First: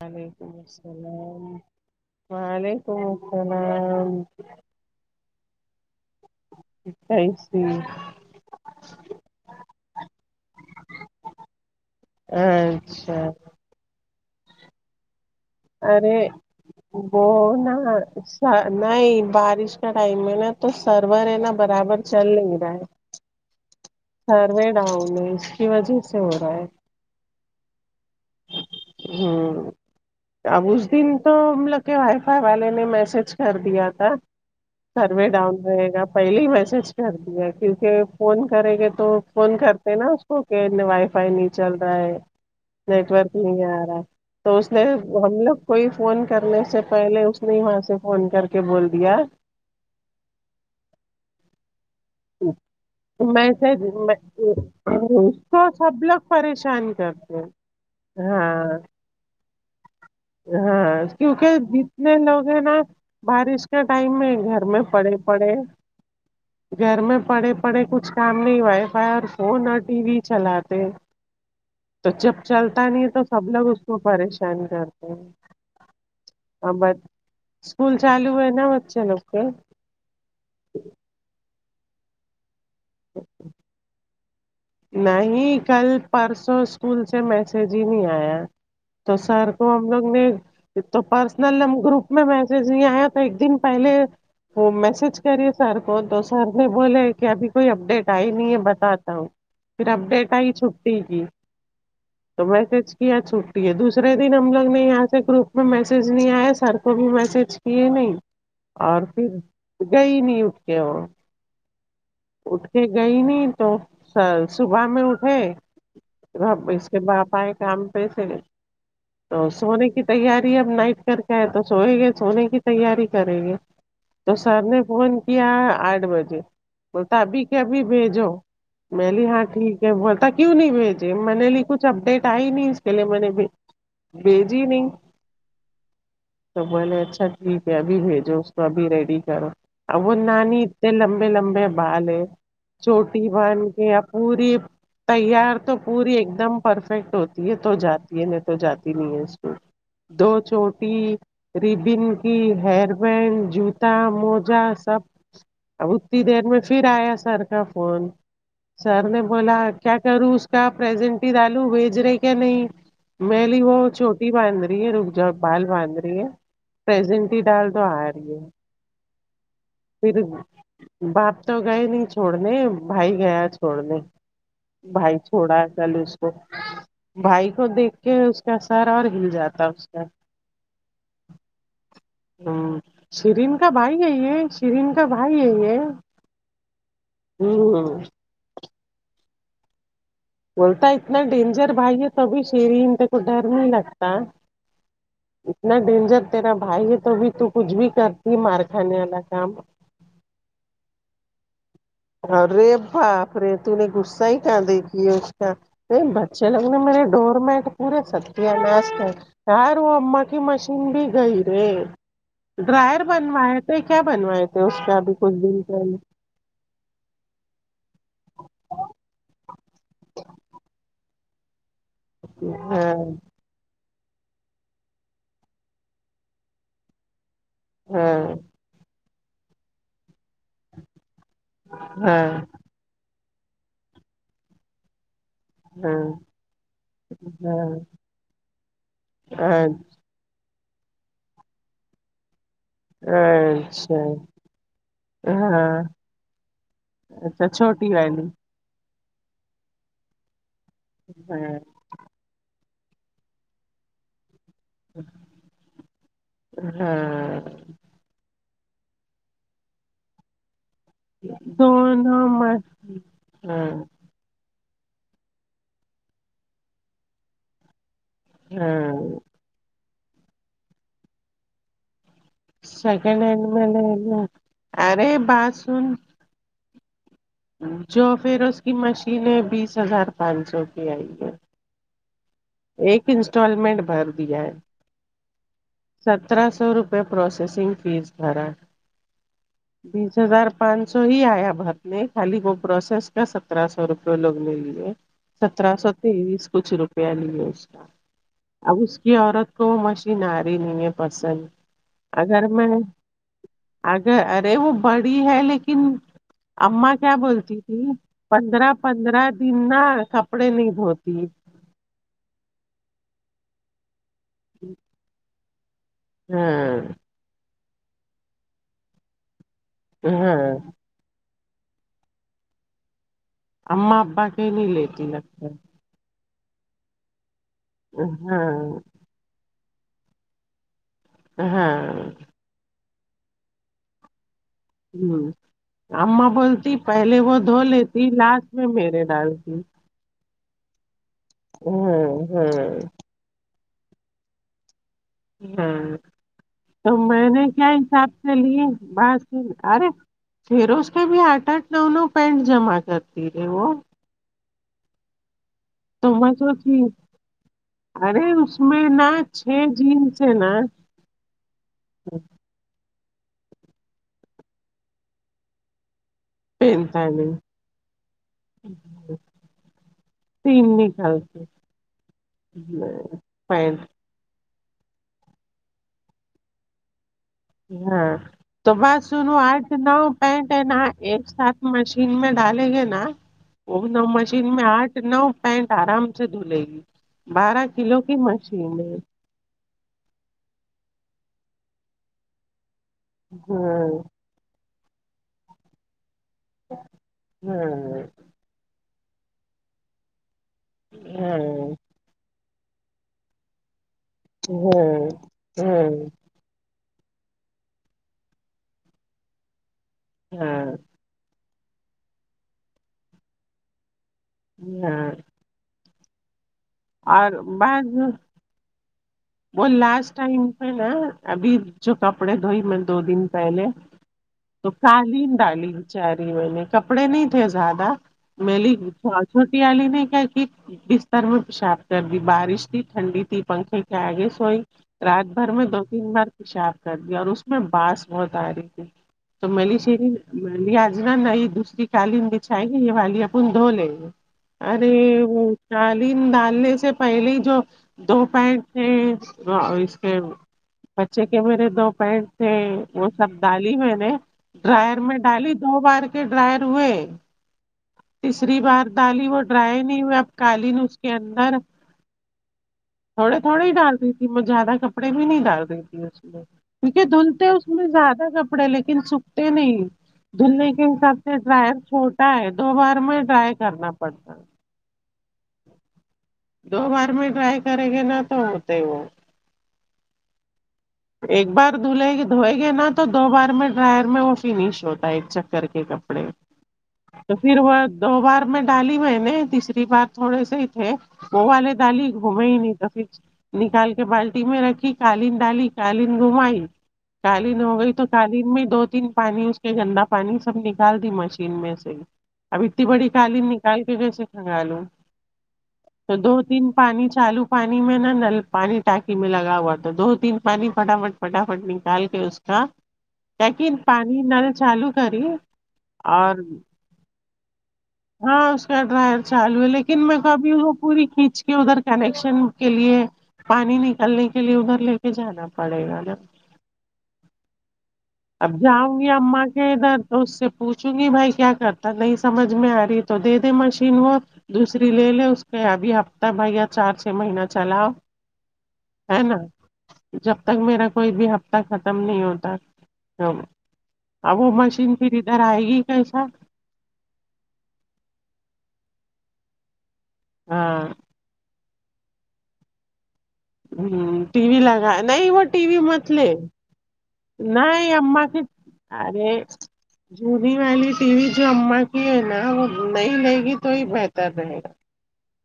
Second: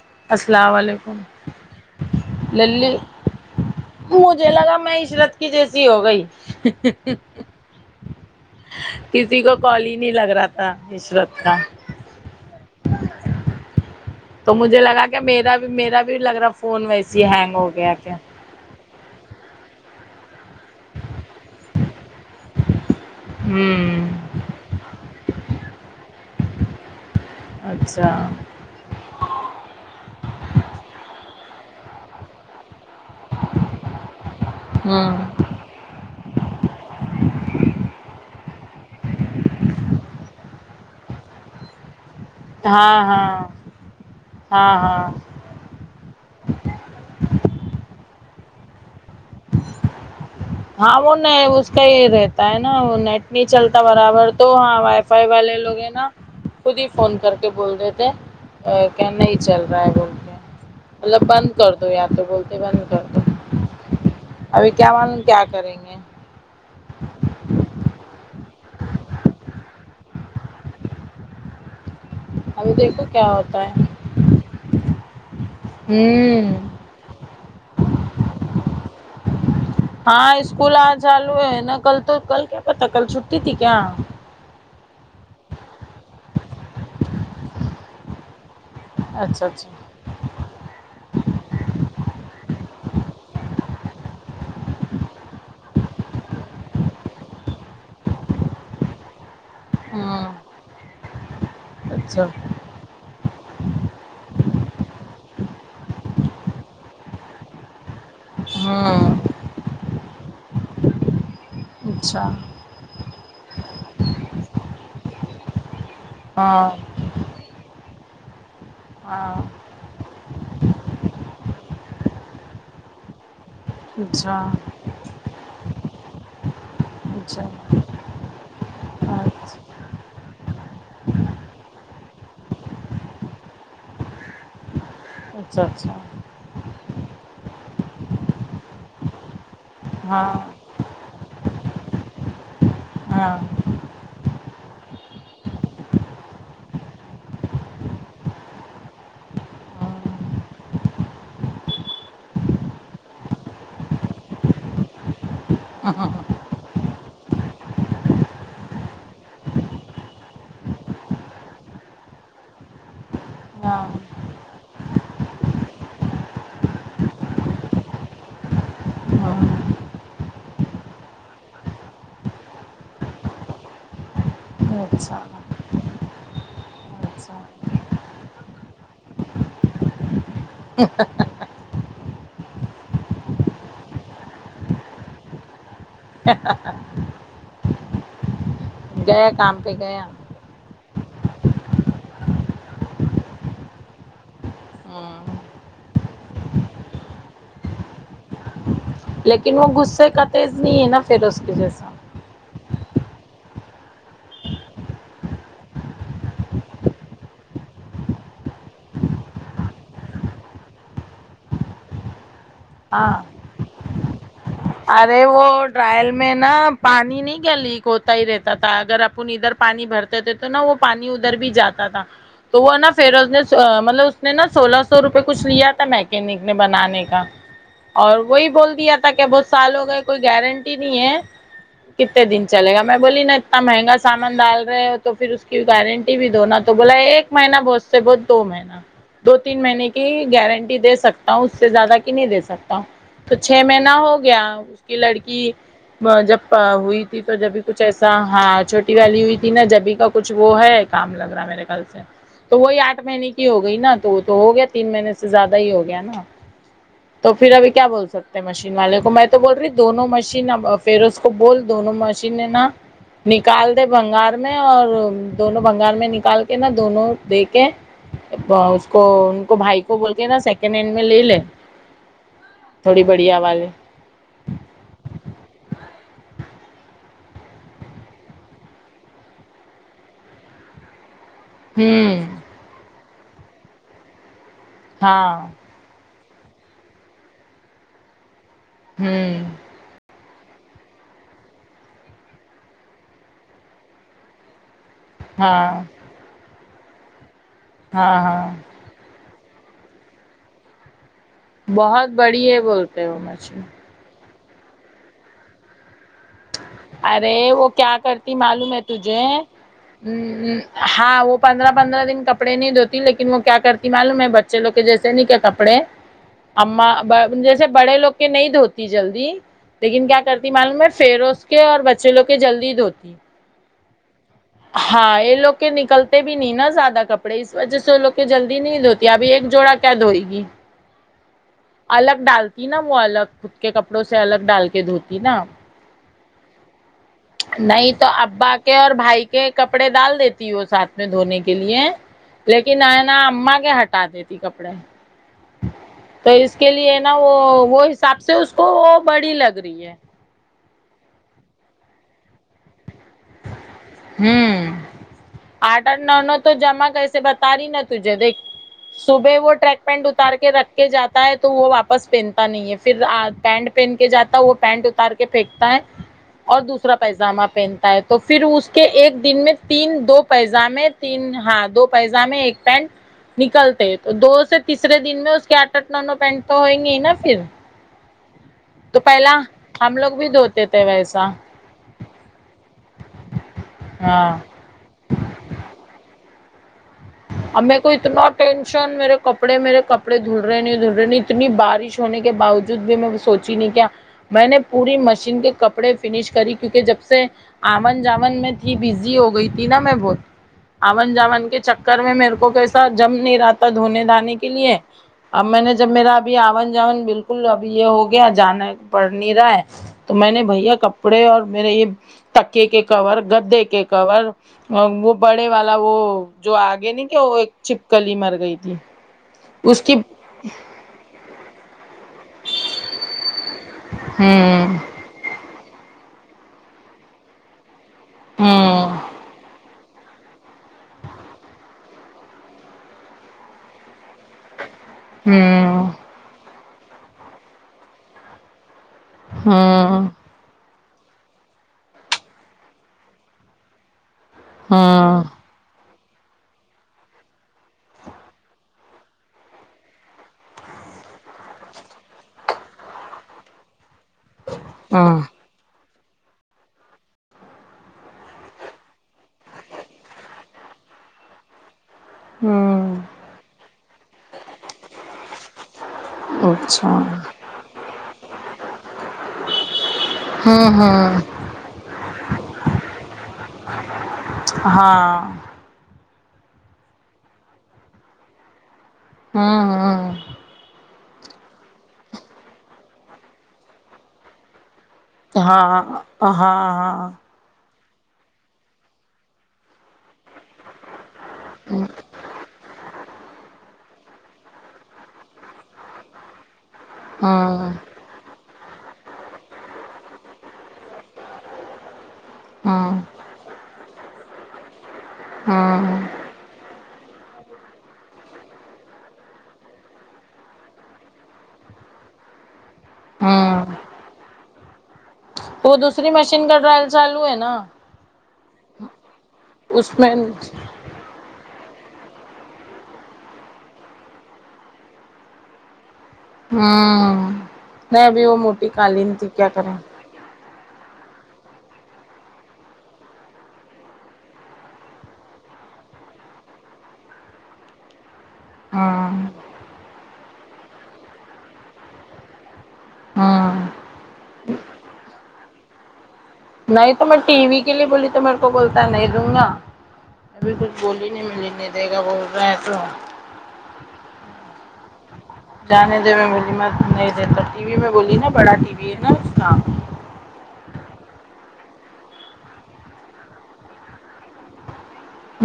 وعلیکم السلام علیکم السلام للی وعلیکم السلام مجھے لگا میں عشرت کی جیسی ہو گئی کیسی کسی کو کال ہی نہیں لگ رہا تھا عشرت کا اچھا تو مجھے لگا کہ میرا بھی میرا ارے بھی لگ رہا فون وہ ویسے ہینگ ہو نا گیا کیا نہیں بارش کا ٹائم میں نا تو سرور ہے نا برابر چل نہیں رہا ہے ہوں سروے ڈاؤن ہے اس کی وجہ سے ہو رہا ہے اچھا ہوں اب اس دن تو ہم لوگ کے وائی فائی والے نے میسج کر دیا تھا ہوں سروے ڈاؤن رہے گا پہلے ہی میسج کر دیا کیونکہ فون کرے گے تو تو فون کرتے ہیں نا اس کو کہ وائی فائی نہیں چل رہا ہے ہاں نیٹورک ہاں نہیں آ رہا ہے تو ہاں اس نے ہاں ہم لوگ کوئی فون کرنے سے پہلے اس نے وہاں سے فون کر کے بول دیا ہاں وہ نہیں اس کا یہ رہ تا ہے نا وہ نیٹ نہیں میسج چلتا میں، برابر تو ہاں وائی فائی اس والے کو لوگ ہیں سب نا خود ہی پریشان فون کر کرتے کے ہیں۔ بول ہاں دیتےا کیا نہیں چل رہا ہے بول کے ہاں مطلب کیونکہ بند کر دو یا جتنے تو لوگ بولتے ہیں نا بند کر دو بارش کے ٹائم میں گھر ابھی میں کیا پڑے معلوم کیا پڑے کریں گے گھر میں پڑے پڑے کچھ کام نہیں وائی فائی فون اور ٹی وی چلاتے تو جب ابھی چلتا دیکھو نہیں ہے تو کیا سب ہوتا لوگ ہے اس کو پریشان کرتے ہیں ہوں ا بس اسکول چالو ہے نہ بچے لوگ کے ہاں اسکول آ چالو ہے نا کل تو کل کیا پتا کل چھٹی تھی کیا نہیں کل پرسوں اسکول سے میسج ہی نہیں آیا تو اچھا سر اچھا کو ہم لوگ نے تو پرسنل ہم گروپ میں میسج نہیں آیا تو ایک دن پہلے وہ میسج کریے سر کو تو سر نے بولے کہ ابھی کوئی اپڈیٹ آئی نہیں ہے بتاتا ہوں پھر اپ ہاں ڈیٹ آئی چھٹی کی اچھا تو میسج کیا چھٹی ہے دوسرے دن ہم لوگ نے یہاں سے گروپ میں میسج نہیں آیا سر کو بھی میسج کی نہیں اور پھر گئی نہیں اٹھ کے وہ اچھا اٹھ کے گئی نہیں تو صبح میں اٹھے ہاں اچھا را ہاں ب باپ آئے کام پہ سے ہاں تو سونے کت تیاری اب نائٹ کر کے ہے تو سوئیں گے سونے کی تیاری کریں گے تو اچھا سر نے فون کیا آٹھ بجے بول تا اچھا ابھی کے ابھی بھیجو میں اچھا لی ہاں ٹھیک ہے بولتا کیوں نہیں بھیجے میں نے لی کچھ اپڈیٹ ائی نہیں اس کے لیے میں نے بھی بیجی نہیں اچھا اچھا تو بولے اچھا ٹھیک ہے ابھی بھیجو اس کو ابھی ریڈی کرو وہ ہاں نانی اتنے لمبے لمبے بال ہے چوٹی ہاں بن کے یا پوری تیار تو پوری ایک دم پرفیکٹ ہوتی ہے تو جاتی ہے نہیں تو جاتی نہیں ہے اس کو دو ہاں چوٹی ربن کی ہیر بینڈ جوتا موجا سب اب اتنی دیر میں پھر آیا سر کا فون سر نے بولا کیا کروں اس کا پرسنٹ ہی ڈالوں بھیج رہے کیا نہیں میں بولی وہ چھوٹی باندھ رہی ہے رک جاؤ بال باندھ رہی ہے پرسنٹ ہی ڈال تو آ رہی ہے ہاں پھر باپ تو گئے نہیں چھوڑنے بھائی گیا چھوڑنے بھائی اچھا چھوڑا کل اس کو اچھا بھائی کو دیکھ کے اس کا سر اور ہل جاتا اس کا ہا۔ ہا۔ ہا ہاں شرین کا بھائی ہے یہ شرین کا بھائی ہے یہ ہا۔ ہا۔ ہا ہوں گیا کام پہ گیا بولتا ہے اتنا ڈینجر بھائی ہے توبھی شیرین کو ڈر نہیں لگتا ہاں اتنا ڈینجر تیرا بھائی ہے توبھی تو کچھ بھی کرتی مارکھانے والا کام غصہ کر تیز نہیں ہے نا پھر اس کے جیسا ارے باپ رے تو نے غصہ ہی کہاں دیکھی ہے اس کا یہ بچے لوگ میرے ڈور میٹ پورے ستیا ناش کر سار وہ اماں کی مشین بھی گئی رے ڈرائر ہاں بنوائے تھے کیا بنوائے تھے اس کا ابھی ارے کچھ وہ دن پہلے ڈرائل میں نا پانی نہیں کیا لیک ہوتا ہی رہتا تھا اگر اپن ادھر پانی بھرتے تھے تو تو نہ وہ پانی ادھر بھی جاتا تھا تو وہ نا ہاں فیروز نے مطلب اس نے نا سولہ سو روپئے کچھ لیا تھا میکینک نے بنانے کا اور ہاں وہی بول دیا تھا کہ بہت سال ہو گئے کوئی گارنٹی نہیں ہے کتنے ہاں دن چلے گا میں بولی نا اتنا مہنگا سامان ڈال رہے پھر اس کی ہاں گارنٹی بھی دونا تو بولا ایک مہینہ بہت سے بہت دو مہینہ دو تین ہاں مہینے کی کی گارنٹی دے سکتا ہوں اس سے زیادہ کی نہیں دے سکتا ہوں تو ہاں، چھ مہینہ اچھا ہو گیا اس کی لڑکی ہاں جب ہوئی تھی تو اچھا جب بھی کچھ چھوٹی ایسا والی ہاں چھوٹی والی ہوئی تھی نا جبھی کا کچھ وہ ہے کام لگ رہا ہاں میرے خل سے تو وہی آٹھ مہینے کی ہو گئی نا تو وہ تو ہو گیا تین مہینے سے زیادہ ہی ہو گیا نا تو ہاں پھر ابھی کیا بول سکتے ہیں مشین والے کو میں تو بول رہی دونوں مشین اب فیروز کو بول دونوں مشینیں نا ہاں نکال دے بھنگار نہیں اور دونوں بھنگار میں نکال کے نا دونوں دے کے ہاں باس کو ان کو بھائی کو بول کے نا سیکنڈ ہینڈ میں لے لے تھوڑی سیکنڈ بڑھیا ہنڈ والی میں لے لوں ارے بات سن جو پھر اس کی مشین ہے بیس ہزار پانچ سو کی آئی ہے ہوں ایک انسٹالمنٹ بھر دیا ہے ہا سترہ سو روپئے پروسیسنگ فیس بھرا ہوں بیس ہزار پانچ سو ہی آیا بھرنے خالی وہ پروسیس کا سترہ سو روپے جو لوگ نے لیے سترہ ہاں سو تیئیس کچھ روپیہ لیے ہے اس کا ہاں ہاں اب اس کی عورت کو مشین آری نہیں ہے پسند بہت بڑی اگر ہے میں بولتے وہ مشین اگر ارے وہ بڑی ہے لیکن اماں کیا ارے بولتی وہ تھی کیا کرتی پندرہ معلوم ہے پندرہ تجھے دن نا کپڑے نہیں دھوتی ہاں وہ پندرہ پندرہ دن کپڑے نہیں دھوتی لیکن وہ کیا کرتی معلوم ہے بچے لو کے جیسے نہیں کیا کپڑے ہاں اما جیسے بڑے لوگ کے نہیں دھوتی جلدی لیکن کیا کرتی ہاں معلوم میں فیروز کے اور بچے لوگ کے جلدی دھوتی اما ابا کے نہیں لیتی ہاں یہ لگتا لوگ کے نکلتے بھی نہیں نا زیادہ کپڑے اس وجہ سے وہ لوگ کے جلدی ہاں نہیں ابھی ایک جوڑا کیا دھوئے گی ہاں الگ ڈالتی نا وہ الگ خود کے کپڑوں سے الگ ڈال کے دھوتی نا اماں بولتی پہلے وہ دھو نہیں تو لیتی لاسٹ ابا میں کے اور میرے بھائی کے ڈالتی ہوں کپڑے ڈال دیتی وہ ساتھ میں دھونے کے لیے لیکن ہوں آئینہ امما کے ہٹا دیتی کپڑے ہاں تو اس کے تو لیے نا میں وہ نے کیا وہ حساب سے اس لیے کو وہ بڑی بازو لگ رہی ارے ہے فیروز کے بھی آٹھ آٹھ نو نو پینٹ جمع کرتی ہے وہ ہمم آٹھ آٹھ نو میں نو تو سوچی جمع کیسے بتا رہی نا تجھے ارے دیکھ اس میں نا صبح وہ چھ ٹریک پینٹ جینس ہے کر کے نا رکھے جات ہے تو وہ واپس پہنتا نہیں ہے پھر پینٹ پہن کے جاتا ہے وہ پینٹ اتار کے پھینکتا ہے اور دوسرا پہنتا نہیں پائجامہ پہن تو پھر اس کے ایک دن میں تین دو تین پیزامے تین نکالتی ہاں دو پیزامے ایک پینٹ پینٹ نکلتے تو دو سے تیسرے دن میں اس کے اٹٹ نو نو پینٹ تو ہوئیں گے ہی نا پھر ہاں تو بات سنو پہلا آج نو ہم لوگ بھی پینٹ ہے دھوتے نا تھے ایک ویسا سات مشین میں ڈالیں گے نا وہ نو ہاں مشین میں آٹھ نو پینٹ آرام سے دھلے گی اب بارہ میں کو کلو کی اتنا مشین ٹینشن ہے میرے کپ ڑے میرے کپڑے دھل رہے نہیں دھل رہے نہیں اتنی بارش ہونے کے باوجود بھی میں سوچی نہیں کیا ہاں میں نے پوری مشین کے کپڑے فنش کری کیونکہ جب سے آمن ہاں جامن میں بزی ہو گئی تھی نا میں بہت آون جامن کے ہاں چکر میرے کو کیسا جم نہیں رہاتا دھونے دھانے کے لیے اب میں نے جب ہاں میرا ابھی آون جاون بالکل ابھی یہ ہو گیا جانا پڑ نہیں رہا ہے تو میں نے ہاں ہاں بھیا کپڑے اور میرے یہ تکے کے کور گدے کے کور اور ہاں وہ بڑے والا وہ جو آگے نہیں کہ اور وہ ایک بعض چپکلی مر گئی تھی وہ اس کی لاسٹ ٹائم پے نا ابھی جو کپڑے دھوئی میں دو دن پہلے ہمم تو کالین ڈالی بچاری میں نے کپڑے نہیں دھوے زیادہ میلی ہوں چھوٹی والی نے کیا کی بستر میں پیشاب کر دی بارش تھی ٹنھڈی تھی پنکھے کہ اگے سوئی رات بھر میں دو تین بار پیشاب کر دیا اور اس میں بانس بہت آ رہی تھی تو ملی ہوں شیری میں بھی آج نہ نیی دوسری کالین بچائے یہ والی اپن دھو لے گے ارے ہوں ہوں وہ چالین ڈالنے سے پہلے ہی جو دو پینٹ تھے اور اسکے بچے کے میرے دو پینڈ تھے وہ سب ڈالی میں نے ڈرائر ہاں میں ڈالی دو بار کے ڈرائر ہوئے تیسری بار دالی وہ ڈرائی نہیں ہوئے اب کالین اس کے اندر ہوں تھوڑے تھوڑے ہی ڈالتی میں زیادہ کپڑے بھی نہیں ڈال دیتی اس میں اچھا کیونکہ دھلتے اس میں زیادہ کپڑے لیکن سوکھتے نہیں دھلنے ہوں کے حساب ہوں سے ڈرائر چھوٹا ہے دو بار میں ڈرائی کرنا پڑتا ہاں دو بار میں ٹرائی کریں گے نہ تو ہوتے وہ ہوں ہوں ایک بار دھلے گی دھوئے گے نا تو دو بار میں ڈرائر میں وہ فنش ہوتی ہاں ہاں ہاں تو پھر وہ دو بار میں ڈالی میں نے تیسری بار تھوڑے سے ہی تھے وہ والے ڈالی گھوم ہی نہیں تو پھر نکال کے بالٹی میں رکھی قالین ڈالی قالین گھمائی ہاں قالین ہو گئی تو قالین میں دو تین پانی اس کے گندا پانی سب نکال دی مشین میں سے اب اتنی ہاں بڑی قالین نکال بھی کیسے کگالوں ہاں دو تین پانی چالو پانی میں نا نل پانی ٹانکی میں لگا ہوا تھا دو تین پانی فٹافٹ فٹافٹ نکال کے اس ہاں ہاں لیکن پانی نل چالو کری وہ دوسری اور مشین کا ٹرائل چالو ہے نا ہاں اس کا ڈرائر چالو ہے اس لیکن میں ہوں ابھی وہ پوری کھینچ کے ادھر کنیکشن کے لیے پانی نکالنے کے لیے ادھر لے کے جانا پڑے گا نا ہوں نہیں ابھی وہ اب موٹی جاؤں قالین گی تھی اما کیا کے کریں ادھر تو اس سے پوچھوں گی بھائی کیا کرتا نہیں سمجھ میں آ رہی تو دے دے مشین وہ دوسری لے لے اس پہ ابھی ہفتہ بھیا چار چھ مہینہ چلاؤ ہے نا جب تک میرا کوئی بھی ہفتہ ختم نہیں ہوتا ہ ہوں اب وہ مشین پھر ادھر آئے گی کیسا نہیں تو میں ٹی وی کے لیے بولی تو میرے کو بولتا نہیں دوں گا میں کچھ ہاں بولی مل نے نہیں دے گا بول رہ تو ٹی وی لگا نہیں وہ ٹی وی جانے مت دی لے میں بولی مت نہیں دیتا ٹی وی میں نہیں بولی نا بڑا ٹی وی ودنستام [unintelligible] جونی والی ٹی وی جو اماں کی ہے نا وہ نہیں لے گی تو ہی بہتر رہے گا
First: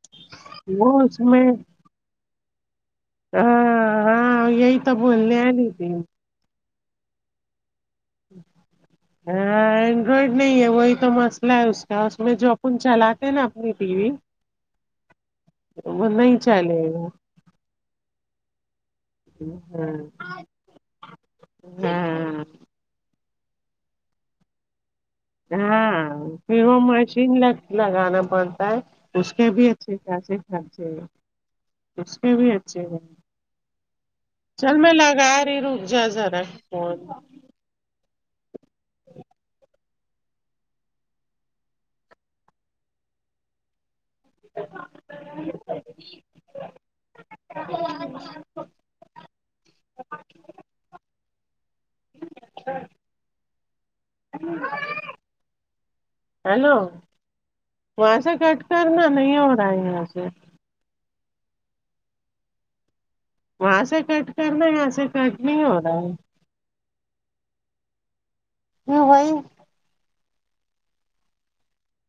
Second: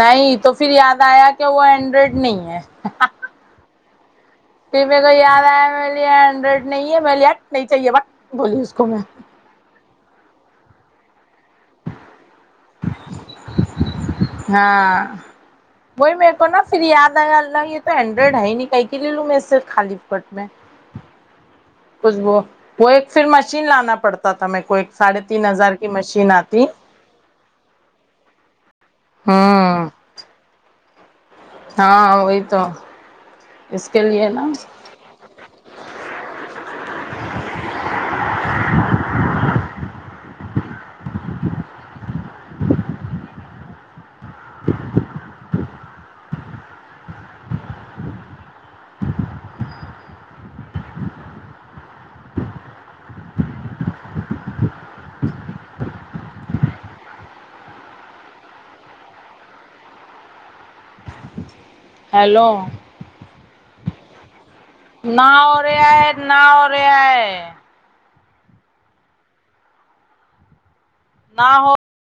نہیں تو پھر وہ یاد اس آیا میں کہ وہ اینڈرائڈ نہیں ہے ہاں ہاں یہی پھر تو میرے کو بولنے یاد آیا والی میں تھی بولی اینڈرائیڈ نہیں ہے میں بولی نہیں چاہیے بس بولی اس کو میں ہ اینڈرائڈ نہیں ہے وہی تو مست لہ اس کا اس میں جو اپن چلاتے نا اپنی ٹی وی ہاں وہ نہیں چلے گا یہ اللہ یہ تو اینڈرائڈ ہے ہی نہیں کیے کے لیے لوں میں اس سے ہاں خالی فوگٹ میں خوشبو ہاں وہ ایک پھر مشین لانا پڑتا تھا میں کو ایک ساڑے ہاں پھر وہ مشین لگ لگانا پڑتا ہے اس کے بھی ہوں اچھے خاصے خرچے اس ہاں کے وہی بھی تو اچھے اس کے لیے نا چل میں لگا رہی روں جا ذرا اور [inaudible] ہیلو وہاں سے کٹ کر نا نہیں ہو رہا ہے یہاں سے ہیلو وہاں ںسے کٹ کرنا یہاں سے کٹ ناو نہیں ہو ریا رہا ہے ناو ریا ہے [inaudible] نہ ہو